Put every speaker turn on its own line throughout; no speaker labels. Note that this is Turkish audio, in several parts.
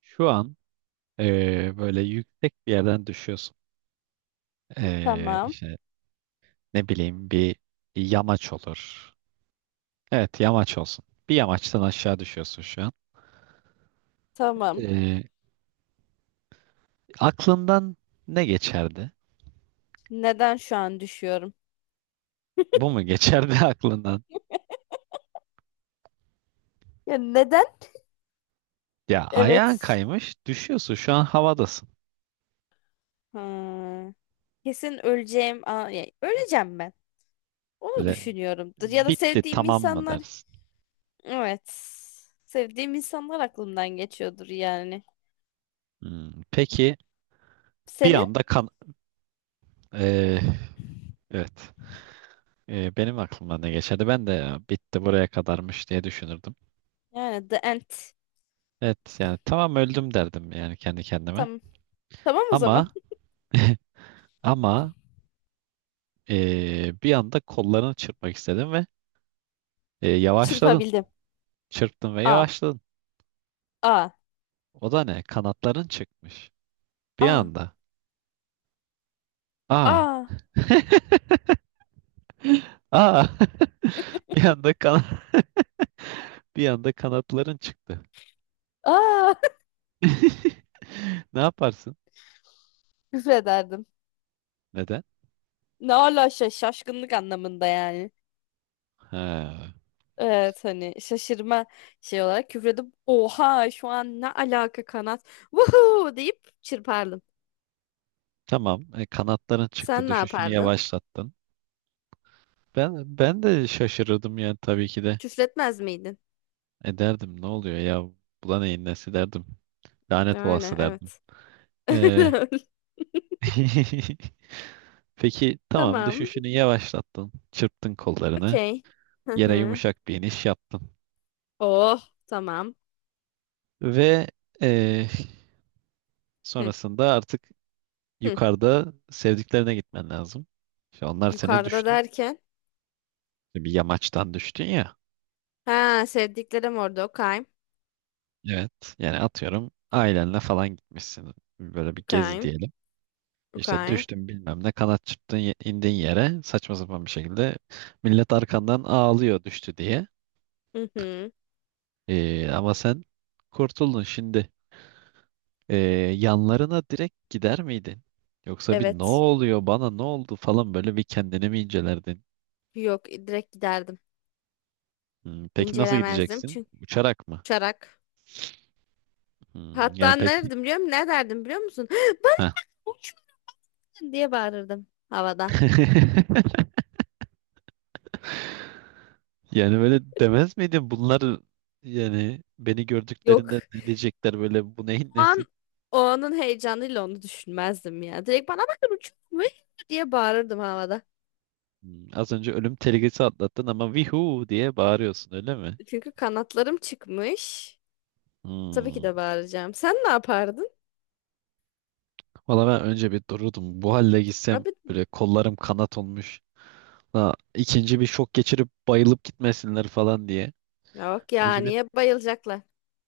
Şu an böyle yüksek bir yerden düşüyorsun.
Tamam.
İşte ne bileyim bir yamaç olur. Evet, yamaç olsun. Bir yamaçtan aşağı düşüyorsun şu an.
Tamam.
Eee, aklından ne geçerdi?
Neden şu an düşüyorum?
Bu mu geçerdi aklından?
Ya neden?
Ya ayağın
Evet.
kaymış, düşüyorsun, şu an havadasın.
Ha, kesin öleceğim. Aa, ya, öleceğim ben. Onu
Böyle
düşünüyorumdur. Ya da
bitti,
sevdiğim
tamam mı
insanlar.
dersin?
Evet. Sevdiğim insanlar aklımdan geçiyordur yani.
Hmm, peki bir
Senin?
anda eee, evet. Benim aklımdan ne geçerdi? Ben de "Ya bitti, buraya kadarmış" diye düşünürdüm.
Yani The End.
Evet, yani tamam öldüm derdim yani kendi kendime.
Tamam. Tamam o
Ama
zaman.
ama bir anda kollarını çırpmak istedim ve yavaşladın.
Çırpabildim.
Çırptın ve
A.
yavaşladın.
A.
O da ne? Kanatların çıkmış. Bir
A.
anda. Aa.
A.
Aa. Bir anda bir anda kanatların çıktı.
A.
Ne yaparsın?
Küfrederdim.
Neden?
Ne ala şaşkınlık anlamında yani.
Ha.
Evet, hani şaşırma şey olarak küfredip oha şu an ne alaka kanat, vuhuu deyip çırpardım.
Tamam. E, kanatların çıktı.
Sen ne
Düşüşünü
yapardın?
yavaşlattın. Ben de şaşırırdım yani tabii ki de.
Küfretmez miydin?
Ederdim, ne oluyor ya? Buna neyin nesi derdim. Lanet
Yani
olası derdim.
evet.
Ee, peki tamam,
Tamam.
düşüşünü yavaşlattın. Çırptın kollarını.
Okey. Hı
Yere
hı.
yumuşak bir iniş yaptın.
Oh tamam.
Ve ee,
Hı,
sonrasında artık
hı.
yukarıda sevdiklerine gitmen lazım. İşte onlar seni
Yukarıda
düştü.
derken?
Bir yamaçtan düştün ya.
Ha, sevdiklerim orada. Okey.
Evet. Yani atıyorum, ailenle falan gitmişsin. Böyle bir gezi
Okey.
diyelim. İşte
Okey.
düştün, bilmem ne, kanat çırptın, indin yere saçma sapan bir şekilde, millet arkandan ağlıyor düştü diye.
Hı hı.
Ama sen kurtuldun şimdi. Ee, yanlarına direkt gider miydin? Yoksa bir ne
Evet.
oluyor, bana ne oldu falan, böyle bir kendini mi incelerdin?
Yok, direkt giderdim.
Hmm, peki nasıl
İncelemezdim
gideceksin?
çünkü
Uçarak mı?
uçarak.
Hmm, yani
Hatta ne
peki.
derdim biliyor musun? Ne derdim biliyor musun? Bana
Heh.
uçmadın diye bağırırdım havada.
Yani böyle demez miydin, bunlar yani beni gördüklerinde
Yok.
ne diyecekler, böyle bu neyin
O an,
nesi?
o anın heyecanıyla onu düşünmezdim ya. Direkt bana bakın uçuyor diye bağırırdım havada.
Hmm, az önce ölüm tehlikesi atlattın ama vihu diye bağırıyorsun, öyle mi?
Çünkü kanatlarım çıkmış. Tabii ki
Hmm.
de bağıracağım. Sen ne yapardın?
Valla ben önce bir dururdum. Bu halde gitsem
Abi
böyle, kollarım kanat olmuş. Ha, ikinci bir şok geçirip bayılıp gitmesinler falan diye.
yok ya,
Önce bir
niye bayılacaklar?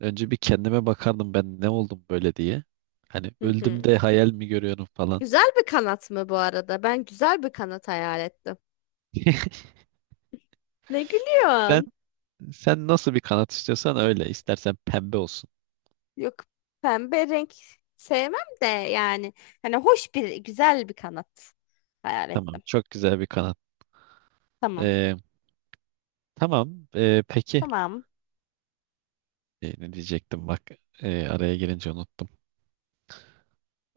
önce bir kendime bakardım, ben ne oldum böyle diye. Hani
Hı
öldüm
hı.
de hayal mi görüyorum falan.
Güzel bir kanat mı bu arada? Ben güzel bir kanat hayal ettim. Ne
Sen
gülüyorsun?
sen nasıl bir kanat istiyorsan öyle. İstersen pembe olsun.
Yok, pembe renk sevmem de yani, hani hoş bir, güzel bir kanat hayal
Tamam,
ettim.
çok güzel bir kanat.
Tamam.
Ee, tamam. Peki
Tamam.
Ne diyecektim bak. Araya girince unuttum.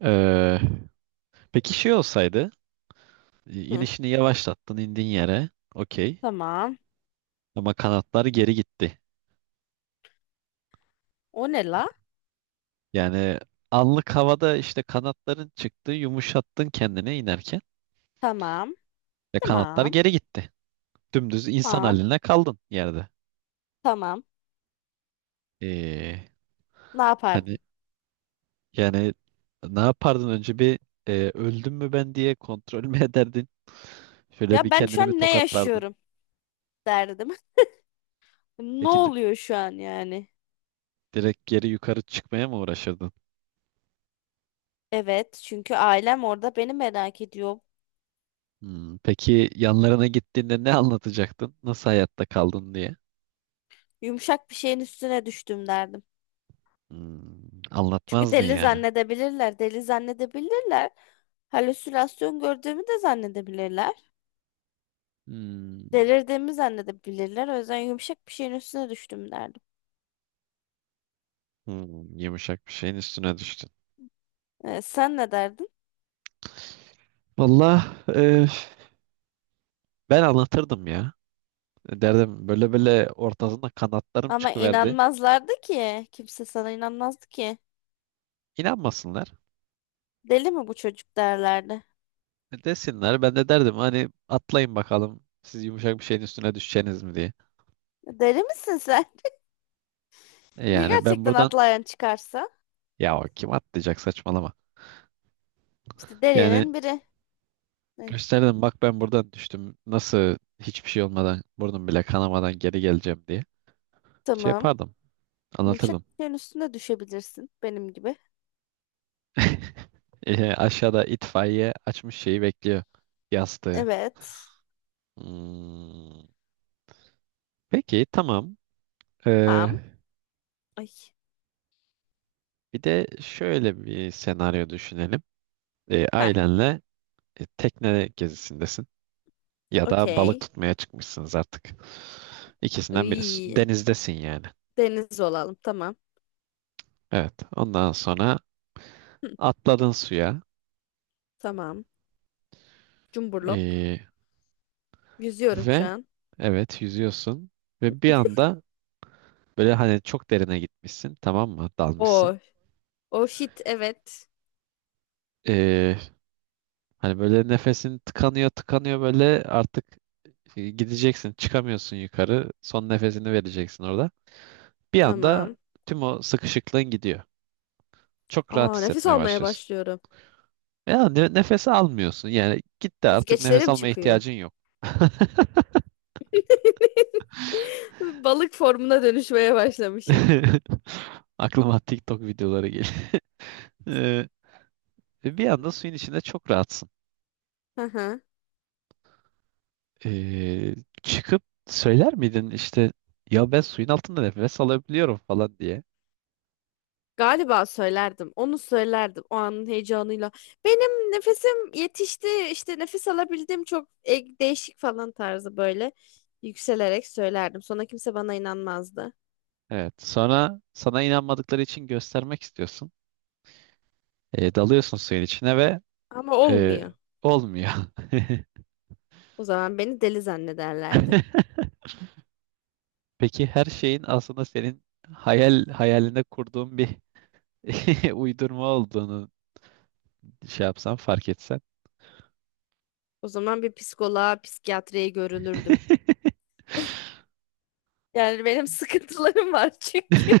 Ee, peki şey olsaydı,
Hı,
inişini yavaşlattın, indin yere, okey.
tamam.
Ama kanatları geri gitti.
O ne la?
Yani anlık havada, işte kanatların çıktı, yumuşattın kendine inerken
Tamam.
ve kanatlar
Tamam.
geri gitti. Dümdüz insan
Tamam.
haline kaldın yerde.
Tamam.
Ee,
Ne
hani
yapardın?
yani ne yapardın, önce bir öldüm mü ben diye kontrol mü ederdin? Şöyle bir
Ya ben şu
kendini bir
an ne
tokatlardın.
yaşıyorum derdim. Ne
Peki
oluyor şu an yani?
direkt geri yukarı çıkmaya mı uğraşırdın?
Evet, çünkü ailem orada beni merak ediyor.
Hmm, peki yanlarına gittiğinde ne anlatacaktın? Nasıl hayatta kaldın diye?
Yumuşak bir şeyin üstüne düştüm derdim.
Hmm,
Çünkü
anlatmazdın
deli
yani.
zannedebilirler, deli zannedebilirler. Halüsinasyon gördüğümü de zannedebilirler.
Hmm,
Delirdiğimi zannedebilirler. O yüzden yumuşak bir şeyin üstüne düştüm derdim.
hmm, yumuşak bir şeyin üstüne düştün.
Sen ne derdin?
Vallahi e, ben anlatırdım ya. E, derdim böyle böyle, ortasında kanatlarım
Ama
çıkıverdi.
inanmazlardı ki. Kimse sana inanmazdı ki.
İnanmasınlar.
Deli mi bu çocuk derlerdi.
E, desinler. Ben de derdim hani, atlayın bakalım. Siz yumuşak bir şeyin üstüne düşeceğiniz mi diye.
Deli misin sen?
E,
Ya
yani ben
gerçekten
buradan,
atlayan çıkarsa?
ya o kim atlayacak, saçmalama.
İşte
Yani
delinin biri. Ay,
gösterdim, bak ben buradan düştüm. Nasıl hiçbir şey olmadan, burnum bile kanamadan geri geleceğim diye. Şey
tamam.
yapardım.
Yumuşak
Anlatırdım.
bir şeyin üstüne düşebilirsin. Benim gibi.
E, aşağıda itfaiye açmış şeyi bekliyor. Yastığı.
Evet.
Hmm. Peki tamam. Ee,
Tamam. Ay.
bir de şöyle bir senaryo düşünelim.
Heh.
Ailenle tekne gezisindesin. Ya da balık
Okey.
tutmaya çıkmışsınız artık. İkisinden biri.
Iy.
Denizdesin yani.
Deniz olalım. Tamam.
Evet. Ondan sonra
Hı,
atladın suya.
tamam. Cumburlop.
Ee,
Yüzüyorum şu
Ve
an.
evet, yüzüyorsun ve bir anda böyle hani çok derine gitmişsin, tamam mı, dalmışsın.
O O shit, evet.
Ee, hani böyle nefesin tıkanıyor tıkanıyor böyle, artık gideceksin, çıkamıyorsun yukarı, son nefesini vereceksin orada. Bir anda
Tamam.
tüm o sıkışıklığın gidiyor. Çok rahat
Aa, nefes
hissetmeye
almaya
başlıyorsun.
başlıyorum.
Ya nefes almıyorsun yani, gitti artık, nefes
Yüzgeçlerim
almaya
çıkıyor.
ihtiyacın yok.
Balık formuna dönüşmeye başlamışım.
Aklıma TikTok videoları geliyor. Ee, bir anda suyun içinde çok rahatsın.
Hı hı.
Ee, çıkıp söyler miydin işte, ya ben suyun altında nefes alabiliyorum falan diye.
Galiba söylerdim. Onu söylerdim o anın heyecanıyla. Benim nefesim yetişti. İşte nefes alabildim, çok değişik falan tarzı, böyle yükselerek söylerdim. Sonra kimse bana inanmazdı.
Evet. Sonra sana inanmadıkları için göstermek istiyorsun. Dalıyorsun suyun içine ve
Ama
e,
olmuyor.
olmuyor.
O zaman beni deli zannederlerdi.
Peki her şeyin aslında senin hayalinde kurduğun bir uydurma olduğunu şey yapsan, fark etsen.
O zaman bir psikoloğa, psikiyatriye görünürdüm. Yani benim sıkıntılarım var çünkü.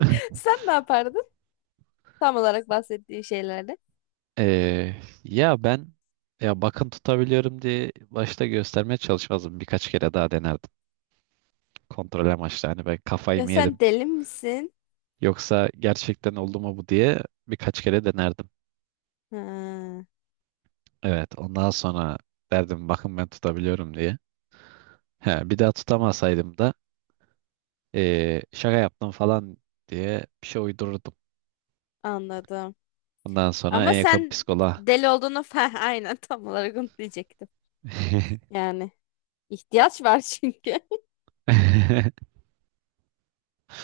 Sen ne yapardın? Tam olarak bahsettiğin şeylerde.
Ee, ya ben, ya bakın tutabiliyorum diye başta göstermeye çalışmazdım. Birkaç kere daha denerdim. Kontrol amaçlı, hani ben kafayı
Ya
mı
sen
yedim
deli misin?
yoksa gerçekten oldu mu bu diye birkaç kere denerdim.
Ha,
Evet, ondan sonra derdim, bakın ben tutabiliyorum diye. He, bir daha tutamasaydım da şaka yaptım falan diye bir şey uydururdum.
anladım.
Ondan sonra
Ama
en yakın
sen
psikoloğa.
deli olduğunu falan, aynen tam olarak onu diyecektim. Yani ihtiyaç var çünkü.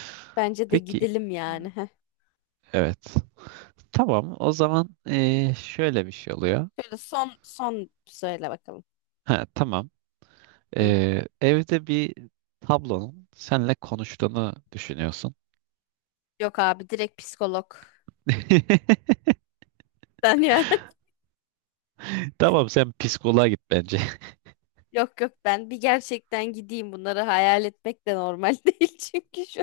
Bence de
Peki,
gidelim yani. Heh.
evet, tamam o zaman, şöyle bir şey oluyor.
Şöyle son son söyle bakalım.
Ha, tamam.
Hı.
Evde bir tablonun seninle konuştuğunu düşünüyorsun.
Yok abi, direkt psikolog. Ben ya.
Tamam, sen psikoloğa git bence.
Yok yok, ben bir gerçekten gideyim, bunları hayal etmek de normal değil çünkü şu,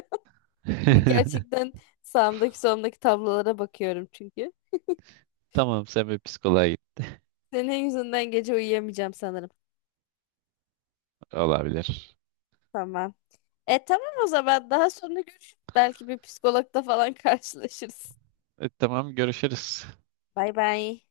hani gerçekten sağımdaki solumdaki tablolara bakıyorum çünkü.
Tamam, sen bir psikoloğa git,
Senin yüzünden gece uyuyamayacağım sanırım.
olabilir.
Tamam. E tamam, o zaman daha sonra görüşürüz. Belki bir psikologla falan karşılaşırız.
E, tamam, görüşürüz.
Bay bay.